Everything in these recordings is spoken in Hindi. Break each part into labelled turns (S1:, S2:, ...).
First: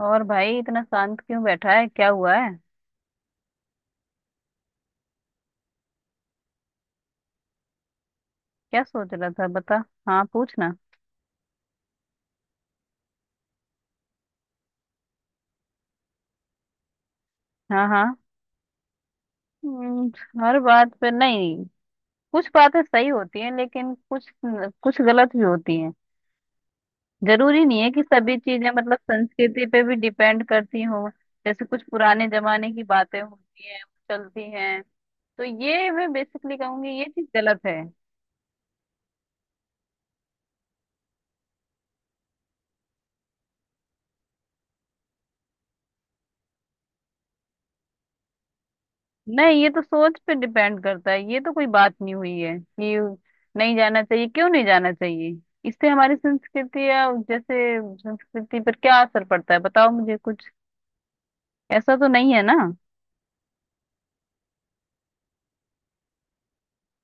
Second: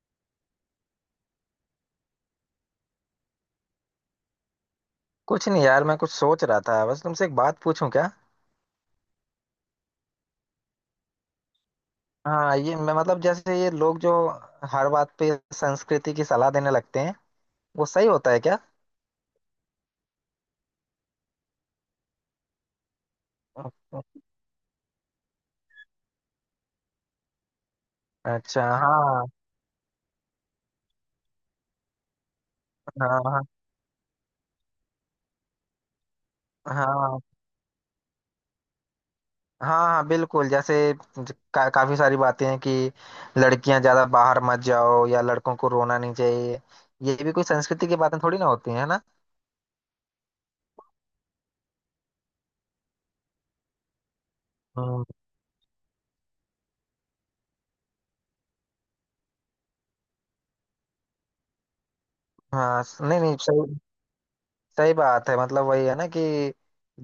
S1: और भाई इतना शांत क्यों बैठा है? क्या हुआ है?
S2: कुछ नहीं यार, मैं कुछ सोच रहा था। बस तुमसे एक बात पूछूं क्या?
S1: क्या सोच रहा था बता। हाँ, पूछना।
S2: हाँ, ये मैं मतलब जैसे ये लोग जो हर बात पे संस्कृति की सलाह देने लगते हैं, वो
S1: हाँ
S2: सही
S1: हाँ।
S2: होता है क्या?
S1: हम्म। हर बात पे नहीं। कुछ बातें सही होती हैं लेकिन कुछ कुछ गलत भी होती हैं। जरूरी नहीं है कि सभी
S2: अच्छा।
S1: चीजें मतलब
S2: हाँ,
S1: संस्कृति पे भी डिपेंड करती हो। जैसे कुछ पुराने जमाने की बातें
S2: हाँ, हाँ,
S1: होती हैं, चलती हैं। तो ये मैं बेसिकली
S2: हाँ,
S1: कहूंगी ये
S2: हाँ।
S1: चीज गलत है।
S2: हाँ, बिल्कुल। जैसे काफी सारी बातें हैं कि लड़कियां ज्यादा बाहर मत जाओ या लड़कों को रोना नहीं चाहिए। ये भी कोई संस्कृति की बातें थोड़ी ना होती है ना।
S1: नहीं, ये तो सोच पे डिपेंड करता है। ये तो कोई बात नहीं हुई है कि नहीं जाना चाहिए। क्यों नहीं जाना
S2: हम्म।
S1: चाहिए? इससे हमारी संस्कृति या जैसे संस्कृति पर क्या असर पड़ता है? बताओ मुझे कुछ ऐसा तो नहीं है ना।
S2: हाँ, नहीं नहीं, सही। सही बात है। मतलब वही है ना कि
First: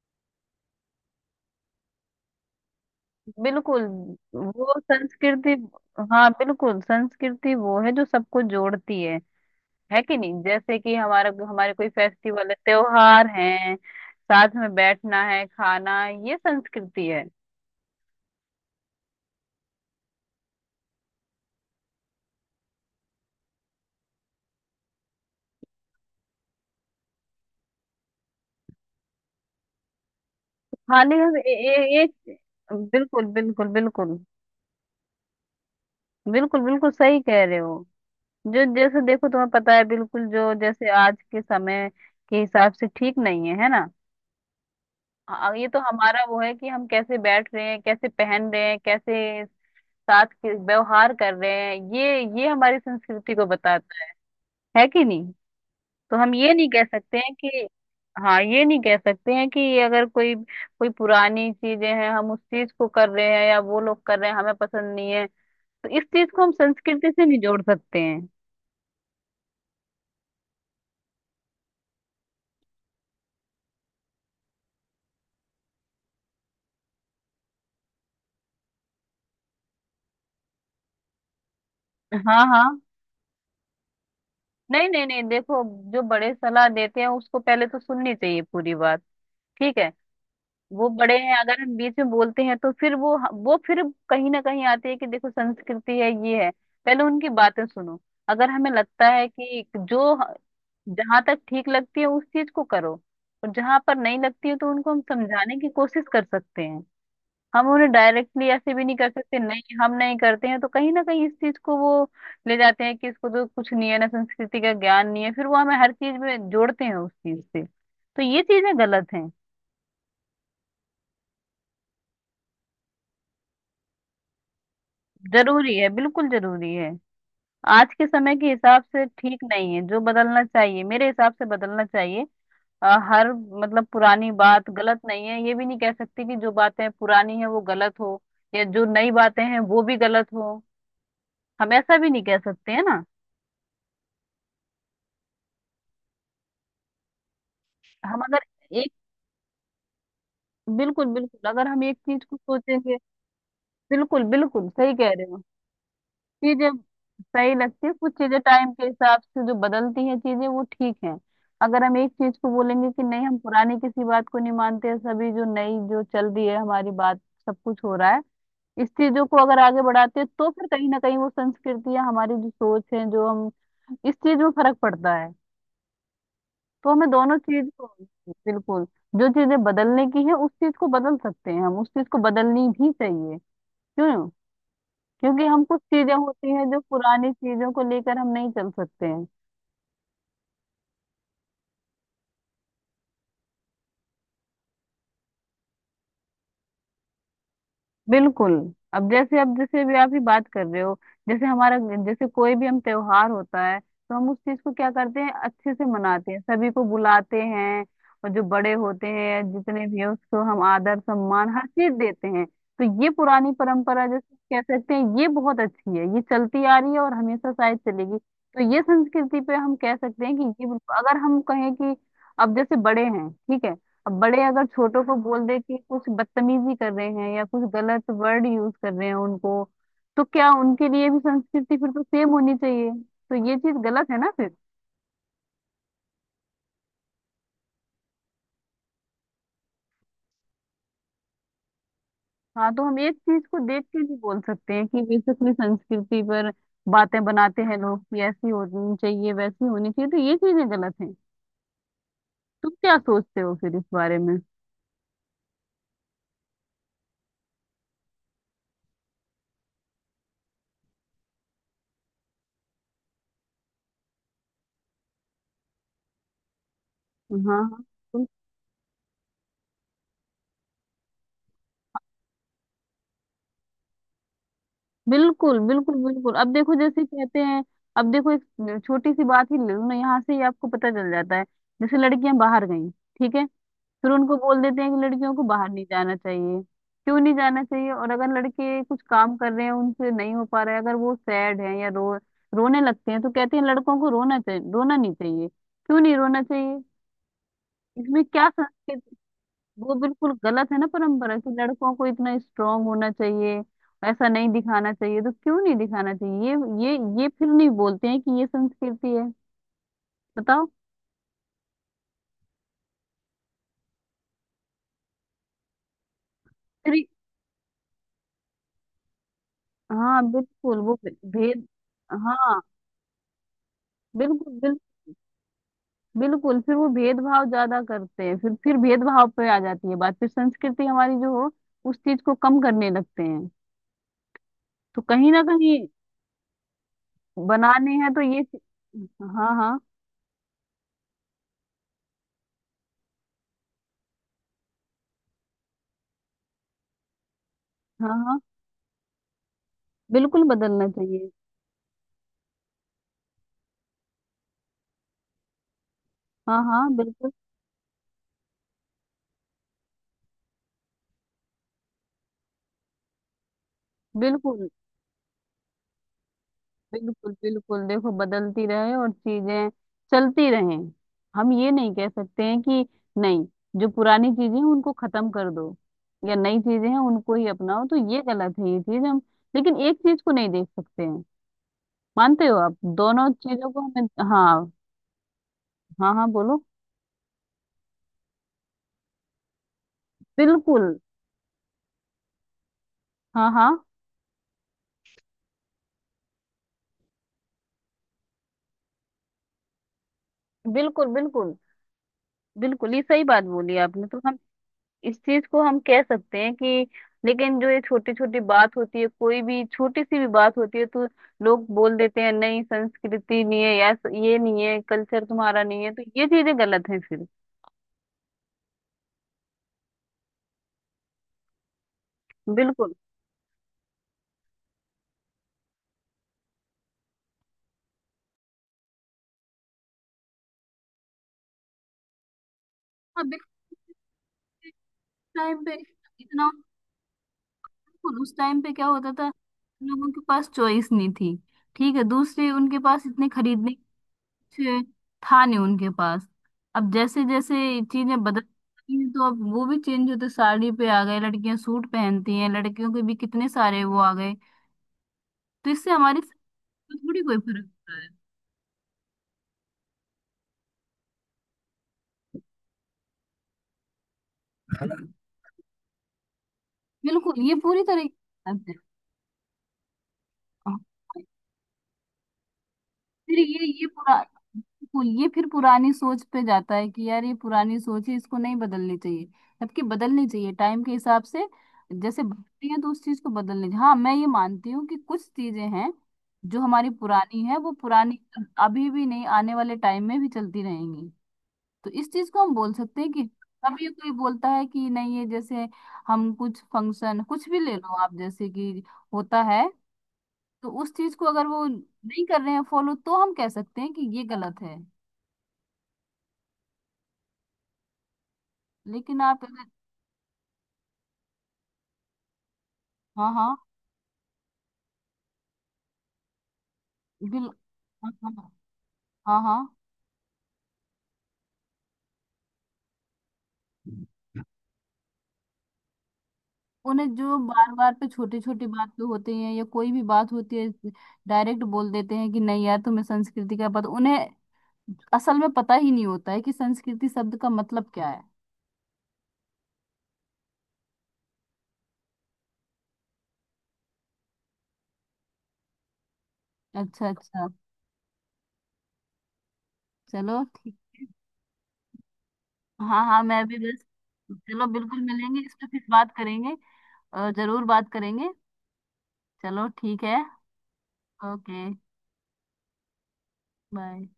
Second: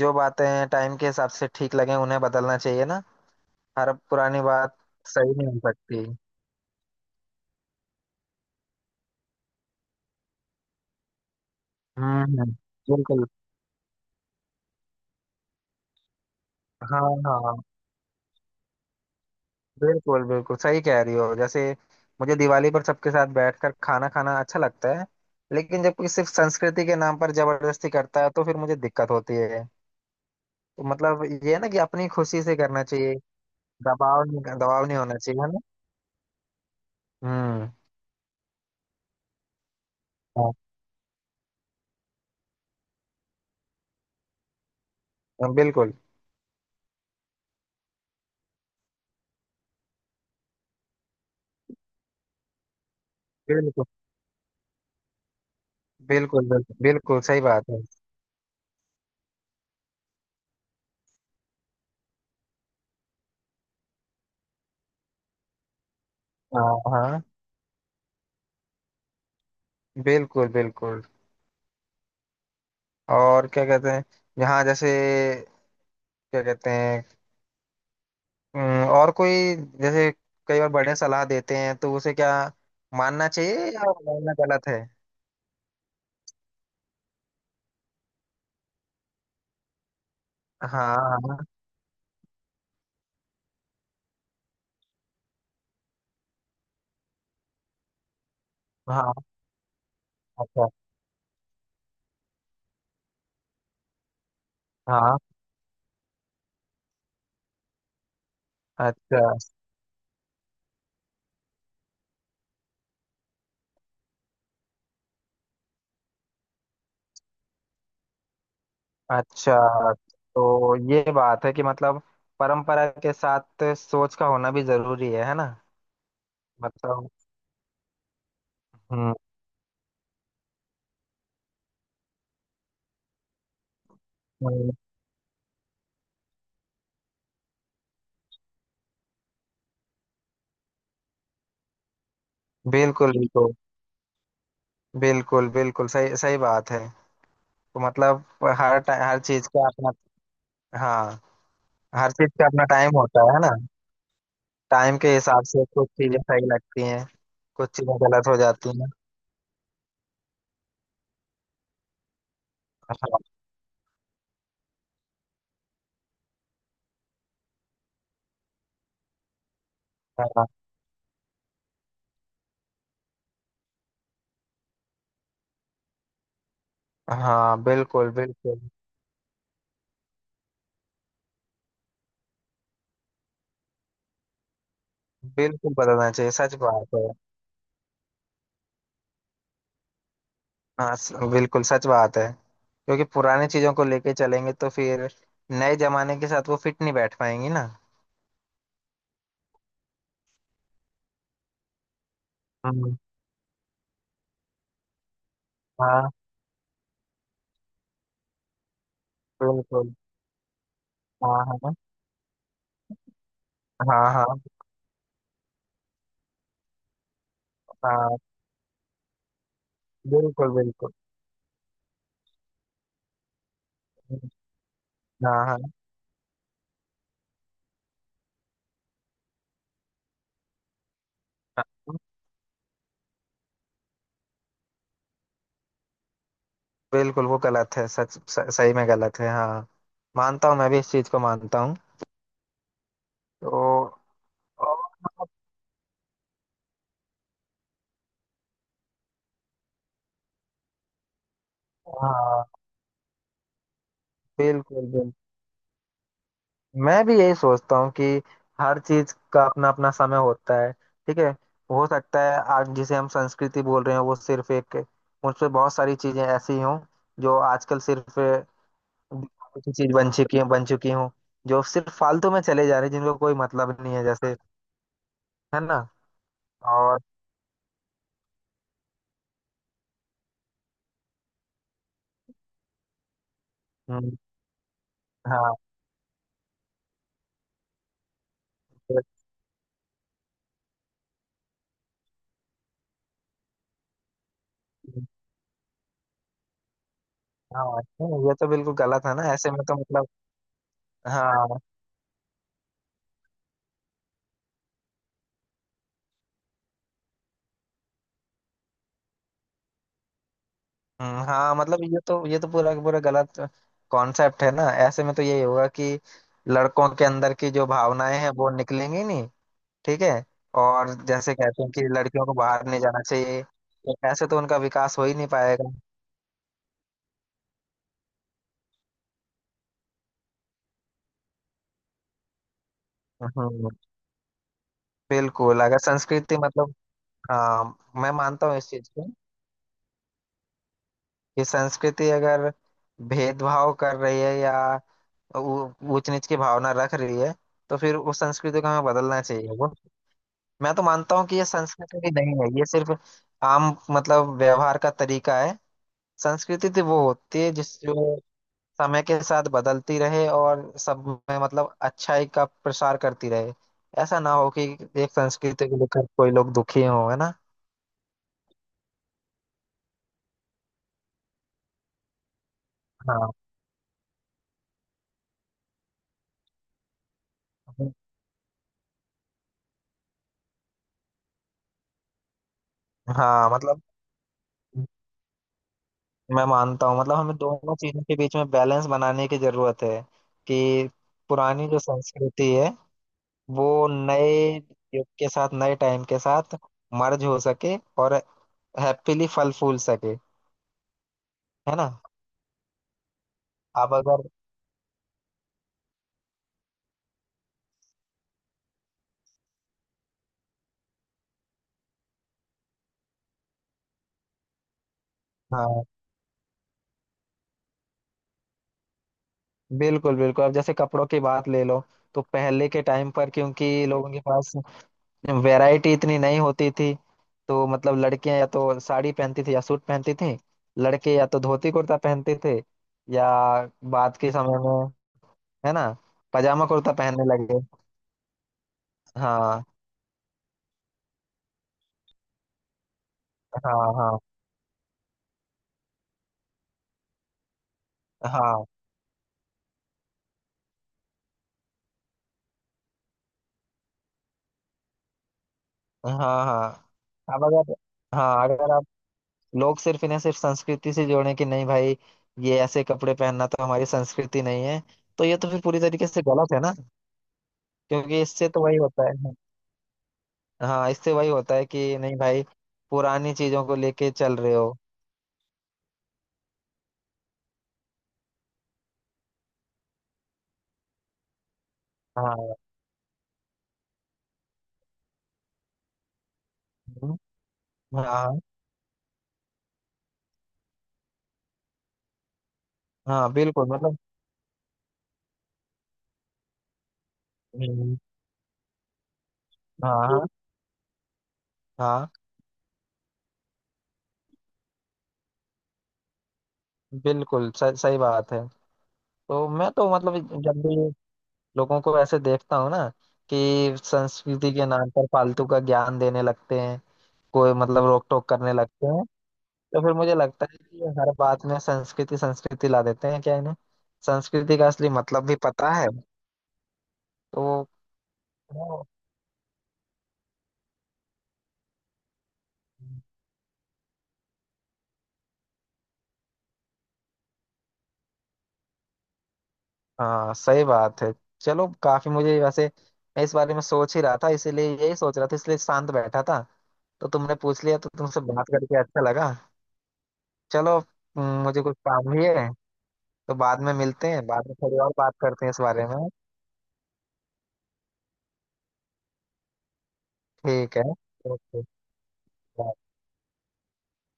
S2: जो बातें टाइम के हिसाब से ठीक लगे उन्हें बदलना चाहिए ना।
S1: बिल्कुल
S2: हर पुरानी बात
S1: वो
S2: सही नहीं
S1: संस्कृति।
S2: हो सकती।
S1: हाँ बिल्कुल, संस्कृति वो है जो सबको जोड़ती है कि नहीं? जैसे कि हमारा हमारे कोई
S2: हम्म,
S1: फेस्टिवल
S2: हम्म।
S1: है,
S2: बिल्कुल।
S1: त्योहार है, साथ में बैठना है, खाना, ये
S2: हाँ,
S1: संस्कृति है।
S2: हाँ। बिल्कुल बिल्कुल सही कह रही हो। जैसे मुझे दिवाली पर सबके साथ बैठकर खाना खाना अच्छा लगता है, लेकिन जब कोई सिर्फ संस्कृति के नाम पर जबरदस्ती करता है तो फिर मुझे दिक्कत होती है। तो
S1: हाँ
S2: मतलब
S1: लेकिन ए,
S2: ये है ना कि
S1: ए,
S2: अपनी
S1: एक
S2: खुशी से करना चाहिए।
S1: बिल्कुल बिल्कुल बिल्कुल।
S2: दबाव नहीं, दबाव नहीं होना चाहिए, है ना?
S1: बिल्कुल बिल्कुल सही कह रहे
S2: हम्म।
S1: हो। जो जैसे देखो तुम्हें पता है बिल्कुल, जो जैसे आज के समय के हिसाब से ठीक नहीं है, है ना?
S2: हाँ,
S1: हाँ, ये तो
S2: बिल्कुल
S1: हमारा वो है कि हम कैसे बैठ रहे हैं, कैसे पहन रहे हैं, कैसे साथ के व्यवहार कर रहे हैं, ये हमारी संस्कृति को
S2: बिल्कुल
S1: बताता है कि नहीं? तो हम
S2: बिल्कुल।
S1: ये नहीं
S2: बिल्कुल
S1: कह सकते
S2: बिल्कुल
S1: हैं
S2: सही बात
S1: कि
S2: है।
S1: हाँ, ये नहीं कह सकते हैं कि अगर कोई कोई पुरानी चीजें हैं, हम उस चीज को कर रहे हैं या वो लोग कर रहे हैं, हमें पसंद नहीं है, तो इस चीज को हम
S2: हाँ,
S1: संस्कृति
S2: हाँ।
S1: से नहीं जोड़ सकते हैं।
S2: बिल्कुल बिल्कुल। और क्या कहते हैं यहाँ, जैसे क्या कहते हैं? और कोई, जैसे कई बार बड़े सलाह देते हैं, तो उसे क्या
S1: हाँ हाँ।
S2: मानना चाहिए, या मानना गलत है?
S1: नहीं नहीं नहीं, देखो, जो बड़े सलाह देते हैं उसको पहले तो सुननी चाहिए पूरी बात, ठीक है? वो
S2: हाँ,
S1: बड़े हैं,
S2: हाँ,
S1: अगर हम बीच में बोलते हैं तो फिर वो फिर कहीं ना कहीं आते हैं कि देखो संस्कृति है, ये है। पहले उनकी बातें सुनो, अगर हमें लगता
S2: हाँ।
S1: है कि जो
S2: अच्छा।
S1: जहां तक ठीक लगती है उस चीज को करो, और जहां पर नहीं लगती है तो उनको हम
S2: हाँ।
S1: समझाने की कोशिश कर सकते हैं। हम उन्हें डायरेक्टली ऐसे भी नहीं कर
S2: अच्छा,
S1: सकते, नहीं हम नहीं करते हैं तो कहीं ना कहीं इस चीज को वो ले जाते हैं कि इसको तो कुछ नहीं है ना, संस्कृति का ज्ञान नहीं है, फिर वो हमें हर चीज में जोड़ते हैं उस चीज से, तो ये चीजें गलत हैं।
S2: अच्छा। तो ये बात है कि मतलब परंपरा के साथ सोच का होना भी जरूरी है ना?
S1: जरूरी है, बिल्कुल जरूरी है।
S2: मतलब।
S1: आज के समय के हिसाब से
S2: हम्म,
S1: ठीक नहीं है जो, बदलना चाहिए, मेरे हिसाब से बदलना चाहिए। अ, हर मतलब पुरानी बात
S2: हम्म।
S1: गलत नहीं है, ये भी नहीं कह सकती कि जो बातें पुरानी है वो गलत हो या जो नई बातें हैं वो भी गलत हो। हम ऐसा भी नहीं कह सकते, है ना?
S2: बिल्कुल बिल्कुल। बिल्कुल बिल्कुल सही। सही बात है। तो
S1: हम
S2: मतलब
S1: अगर
S2: हर
S1: एक,
S2: टाइम हर चीज का अपना। हाँ,
S1: बिल्कुल बिल्कुल, अगर हम एक
S2: हर
S1: चीज
S2: चीज
S1: को
S2: का अपना
S1: सोचेंगे।
S2: टाइम होता है ना।
S1: बिल्कुल बिल्कुल सही
S2: टाइम के
S1: कह रहे हो।
S2: हिसाब से कुछ चीजें सही
S1: चीजें
S2: लगती हैं,
S1: सही
S2: कुछ
S1: लगती है,
S2: चीजें
S1: कुछ
S2: गलत हो
S1: चीजें टाइम
S2: जाती
S1: के
S2: हैं।
S1: हिसाब से जो बदलती हैं चीजें वो ठीक हैं। अगर हम एक चीज को बोलेंगे कि नहीं हम पुरानी किसी बात को नहीं मानते, सभी जो नई जो चल रही है हमारी बात, सब कुछ हो रहा है, इस चीजों को अगर आगे बढ़ाते हैं,
S2: हाँ,
S1: तो फिर कहीं ना कहीं वो संस्कृति या हमारी जो सोच है जो हम, इस चीज में फर्क पड़ता है। तो हमें
S2: हाँ,
S1: दोनों
S2: हाँ,
S1: चीज को,
S2: बिल्कुल बिल्कुल।
S1: बिल्कुल, जो चीजें बदलने की है उस चीज को बदल सकते हैं हम, उस चीज को बदलनी भी चाहिए। क्यों? क्योंकि हम
S2: बिल्कुल
S1: कुछ
S2: बदलना
S1: चीजें
S2: चाहिए,
S1: होती
S2: सच
S1: हैं जो
S2: बात है।
S1: पुरानी चीजों को लेकर हम नहीं चल सकते हैं।
S2: हाँ, बिल्कुल सच बात है। क्योंकि पुरानी चीजों को लेके चलेंगे तो फिर नए जमाने के साथ वो फिट नहीं बैठ पाएंगी ना।
S1: बिल्कुल। अब जैसे, अब जैसे भी आप ही बात कर रहे हो, जैसे हमारा, जैसे कोई भी हम
S2: हम्म।
S1: त्योहार होता है तो हम उस चीज को क्या करते हैं, अच्छे से
S2: हाँ,
S1: मनाते हैं, सभी को बुलाते हैं। और जो बड़े होते हैं जितने
S2: बिल्कुल।
S1: भी हैं उसको हम आदर
S2: हाँ,
S1: सम्मान हर
S2: हाँ,
S1: चीज देते हैं। तो ये पुरानी परंपरा
S2: हाँ, हाँ,
S1: जैसे कह सकते हैं ये बहुत अच्छी है, ये चलती आ रही है और हमेशा शायद चलेगी।
S2: हाँ।
S1: तो ये संस्कृति पे हम कह सकते हैं कि
S2: बिल्कुल
S1: ये
S2: बिल्कुल।
S1: बिल्कुल-, अगर हम कहें कि अब जैसे बड़े हैं, ठीक है, अब बड़े अगर छोटों को
S2: हाँ,
S1: बोल दे
S2: हाँ।
S1: कि कुछ बदतमीजी कर रहे हैं या कुछ गलत वर्ड यूज कर रहे हैं उनको, तो क्या उनके लिए भी संस्कृति फिर
S2: हाँ,
S1: तो सेम होनी चाहिए? तो ये चीज गलत है ना फिर।
S2: बिल्कुल वो गलत है, सच सही में गलत है। हाँ, मानता हूँ, मैं भी इस चीज को मानता हूँ।
S1: हाँ, तो हम एक चीज
S2: तो
S1: को देख के भी बोल सकते
S2: और
S1: हैं कि वे
S2: मतलब,
S1: अपनी संस्कृति पर बातें बनाते हैं लोग कि ऐसी होनी चाहिए, वैसी होनी चाहिए, तो ये चीजें गलत हैं।
S2: हाँ,
S1: तुम क्या सोचते हो फिर इस बारे में?
S2: बिल्कुल बिल्कुल। मैं भी यही सोचता हूँ कि हर चीज का अपना अपना समय होता है, ठीक है? हो सकता है आज जिसे हम संस्कृति बोल रहे हैं वो सिर्फ एक, मुझसे बहुत सारी चीजें ऐसी हों जो
S1: हाँ
S2: आजकल सिर्फ
S1: हाँ।
S2: दिखावे की चीज बन चुकी हों। जो सिर्फ फालतू में चले जा रहे हैं, जिनको कोई मतलब नहीं है, जैसे,
S1: बिल्कुल
S2: है ना?
S1: बिल्कुल बिल्कुल अब देखो
S2: और
S1: जैसे कहते हैं, अब देखो एक छोटी सी बात ही ले लो ना, यहाँ से ही आपको पता चल जाता है। जैसे लड़कियां बाहर गई, ठीक है, फिर
S2: हम्म।
S1: उनको बोल देते हैं कि लड़कियों को
S2: हाँ,
S1: बाहर नहीं जाना चाहिए। क्यों नहीं जाना चाहिए? और अगर लड़के कुछ काम कर रहे हैं, उनसे नहीं हो पा रहा है, अगर वो सैड है या रो रोने लगते हैं तो कहते हैं लड़कों को रोना चाहिए, रोना नहीं चाहिए। क्यों नहीं रोना चाहिए?
S2: हाँ,
S1: इसमें
S2: ये
S1: क्या
S2: तो बिल्कुल गलत है
S1: संस्कृति?
S2: ना, ऐसे में तो
S1: वो
S2: मतलब
S1: बिल्कुल गलत है ना, परंपरा कि
S2: हाँ।
S1: लड़कों को इतना स्ट्रांग होना चाहिए, ऐसा नहीं दिखाना चाहिए, तो क्यों नहीं दिखाना चाहिए? ये ये फिर नहीं बोलते हैं कि ये संस्कृति है, बताओ
S2: हाँ, मतलब ये तो, ये तो पूरा का पूरा गलत कॉन्सेप्ट है ना। ऐसे में तो यही होगा कि लड़कों के
S1: फिर।
S2: अंदर की जो भावनाएं हैं वो निकलेंगी नहीं, ठीक है?
S1: हाँ बिल्कुल
S2: और
S1: वो
S2: जैसे कहते
S1: भेद,
S2: हैं कि लड़कियों को
S1: हाँ
S2: बाहर नहीं जाना चाहिए, तो ऐसे तो उनका
S1: बिल्कुल
S2: विकास हो ही नहीं पाएगा।
S1: बिल्कुल फिर वो भेदभाव ज्यादा करते हैं, फिर भेदभाव पे आ जाती है बात, फिर संस्कृति हमारी जो हो उस चीज को कम करने लगते हैं।
S2: हम्म।
S1: तो कहीं ना
S2: बिल्कुल
S1: कहीं
S2: अगर संस्कृति मतलब, हाँ,
S1: बनाने
S2: मैं
S1: हैं तो ये
S2: मानता हूँ इस चीज
S1: चीज-,
S2: को
S1: हाँ हाँ।
S2: कि संस्कृति अगर भेदभाव कर रही है या ऊंच नीच की भावना रख रही है तो फिर
S1: हाँ
S2: उस
S1: हाँ,
S2: संस्कृति को हमें बदलना चाहिए। वो
S1: बिल्कुल
S2: मैं तो
S1: बदलना
S2: मानता हूँ
S1: चाहिए।
S2: कि ये संस्कृति भी नहीं है, ये सिर्फ आम मतलब व्यवहार का तरीका है।
S1: हाँ
S2: संस्कृति तो
S1: हाँ
S2: वो
S1: बिल्कुल
S2: होती है जिस जो समय के साथ बदलती रहे और सब में मतलब अच्छाई का प्रसार करती रहे। ऐसा ना हो कि
S1: बिल्कुल।
S2: एक संस्कृति को लेकर कोई लोग दुखी हो, है
S1: बिल्कुल
S2: ना?
S1: बिल्कुल देखो, बदलती रहे और चीजें चलती रहें। हम ये नहीं कह सकते हैं कि
S2: हाँ,
S1: नहीं, जो पुरानी चीजें हैं उनको खत्म कर दो या नई चीजें हैं उनको ही अपनाओ, तो ये गलत है, ये चीज हम लेकिन एक चीज को नहीं देख सकते हैं। मानते हो आप दोनों
S2: हाँ।
S1: चीजों को
S2: मतलब
S1: हमें, हाँ। हाँ हाँ
S2: मैं
S1: बोलो।
S2: मानता हूँ, मतलब हमें दोनों चीजों के बीच में बैलेंस बनाने की जरूरत है। कि
S1: बिल्कुल।
S2: पुरानी जो संस्कृति है
S1: हाँ हाँ।
S2: वो नए युग के साथ, नए टाइम के साथ मर्ज हो सके और हैप्पीली फल फूल सके,
S1: बिल्कुल बिल्कुल।
S2: है ना?
S1: बिल्कुल ये सही बात बोली
S2: अब
S1: आपने तो,
S2: अगर,
S1: इस चीज को हम कह सकते हैं कि लेकिन जो ये छोटी छोटी बात होती है, कोई भी छोटी सी भी बात होती है तो लोग बोल देते हैं नहीं संस्कृति नहीं है, या ये नहीं है, कल्चर तुम्हारा नहीं
S2: हाँ,
S1: है, तो ये चीजें गलत हैं फिर।
S2: बिल्कुल बिल्कुल। अब जैसे कपड़ों की बात ले लो, तो पहले के
S1: बिल्कुल।
S2: टाइम पर क्योंकि लोगों के पास वैरायटी इतनी नहीं होती थी, तो मतलब लड़कियां या तो साड़ी पहनती थी या सूट पहनती थी। लड़के या तो धोती कुर्ता पहनते थे
S1: हाँ
S2: या
S1: बिल्कुल,
S2: बाद के समय
S1: इस
S2: में,
S1: टाइम
S2: है
S1: पे
S2: ना,
S1: इतना,
S2: पजामा कुर्ता पहनने लगे।
S1: बिल्कुल उस टाइम पे क्या होता था,
S2: हाँ,
S1: लोगों के पास चॉइस नहीं थी, ठीक है, दूसरे उनके पास इतने खरीदने
S2: हाँ, हाँ,
S1: पीछे था नहीं उनके पास। अब जैसे जैसे चीजें बदल
S2: हाँ,
S1: रही हैं, तो अब वो भी चेंज होते साड़ी पे आ गए, लड़कियां सूट पहनती हैं, लड़कियों के भी कितने सारे वो आ गए। तो इससे
S2: हाँ,
S1: हमारी सेहत
S2: हाँ, हाँ।
S1: पर थोड़ी कोई
S2: अब
S1: फर्क
S2: अगर,
S1: पड़ रहा
S2: हाँ, अगर आप लोग सिर्फ इन्हें, सिर्फ संस्कृति से जोड़ें कि नहीं भाई, ये ऐसे कपड़े पहनना तो हमारी संस्कृति नहीं है,
S1: है।
S2: तो ये तो फिर पूरी तरीके से गलत है ना।
S1: बिल्कुल ये पूरी तरह की
S2: क्योंकि इससे तो वही
S1: बात
S2: होता है। हाँ, इससे
S1: है।
S2: वही होता है कि नहीं भाई, पुरानी
S1: फिर
S2: चीजों को
S1: ये
S2: लेके
S1: पुरा
S2: चल रहे हो।
S1: बिल्कुल, ये फिर पुरानी सोच पे जाता है कि यार ये पुरानी सोच है, इसको नहीं बदलनी चाहिए, जबकि बदलनी चाहिए टाइम के हिसाब से। जैसे
S2: हाँ।
S1: बदलती है तो उस चीज को बदलनी चाहिए। हाँ मैं ये मानती हूँ कि कुछ चीजें हैं जो हमारी
S2: हम्म,
S1: पुरानी है वो पुरानी
S2: हाँ,
S1: अभी भी नहीं, आने वाले टाइम में भी चलती रहेंगी। तो इस चीज को हम बोल सकते हैं कि
S2: हाँ। बिल्कुल
S1: कभी
S2: मतलब।
S1: कोई बोलता है कि नहीं ये जैसे हम कुछ फंक्शन कुछ भी ले लो
S2: हम्म,
S1: आप जैसे कि होता है,
S2: हाँ, हाँ,
S1: तो उस चीज को अगर वो
S2: हाँ,
S1: नहीं कर रहे हैं फॉलो तो हम कह सकते हैं कि ये गलत है।
S2: बिल्कुल सही। सही बात है।
S1: लेकिन आप
S2: तो
S1: अगर,
S2: मैं तो मतलब जब भी लोगों को ऐसे देखता हूँ ना
S1: हाँ हाँ
S2: कि संस्कृति के नाम पर फालतू का ज्ञान देने लगते हैं,
S1: बिल,
S2: कोई मतलब रोक
S1: हाँ
S2: टोक
S1: हाँ।
S2: करने लगते हैं,
S1: हाँ हाँ।
S2: तो फिर मुझे लगता है कि ये हर बात में संस्कृति संस्कृति ला देते हैं, क्या इन्हें संस्कृति का असली मतलब भी पता है?
S1: उन्हें जो
S2: तो
S1: बार बार पे छोटी छोटी
S2: वो-
S1: बात पे होते हैं या कोई भी बात होती है, डायरेक्ट बोल देते हैं कि नहीं यार तुम्हें संस्कृति का पता, उन्हें असल में पता ही नहीं होता है कि संस्कृति शब्द का मतलब क्या है।
S2: हाँ, सही बात है। चलो, काफी मुझे वैसे, मैं इस बारे में सोच ही रहा था, इसीलिए यही सोच रहा था, इसलिए शांत बैठा था। तो
S1: अच्छा
S2: तुमने
S1: अच्छा।
S2: पूछ लिया, तो तुमसे बात करके अच्छा लगा।
S1: चलो ठीक।
S2: चलो। मुझे कुछ काम भी है,
S1: हाँ हाँ
S2: तो
S1: मैं भी
S2: बाद में
S1: बस,
S2: मिलते हैं, बाद में
S1: चलो
S2: थोड़ी और
S1: बिल्कुल
S2: बात
S1: मिलेंगे
S2: करते हैं
S1: इस
S2: इस
S1: पे फिर
S2: बारे में।
S1: बात करेंगे। जरूर बात करेंगे। चलो ठीक है।
S2: ठीक है।
S1: ओके।
S2: ओके।
S1: बाय।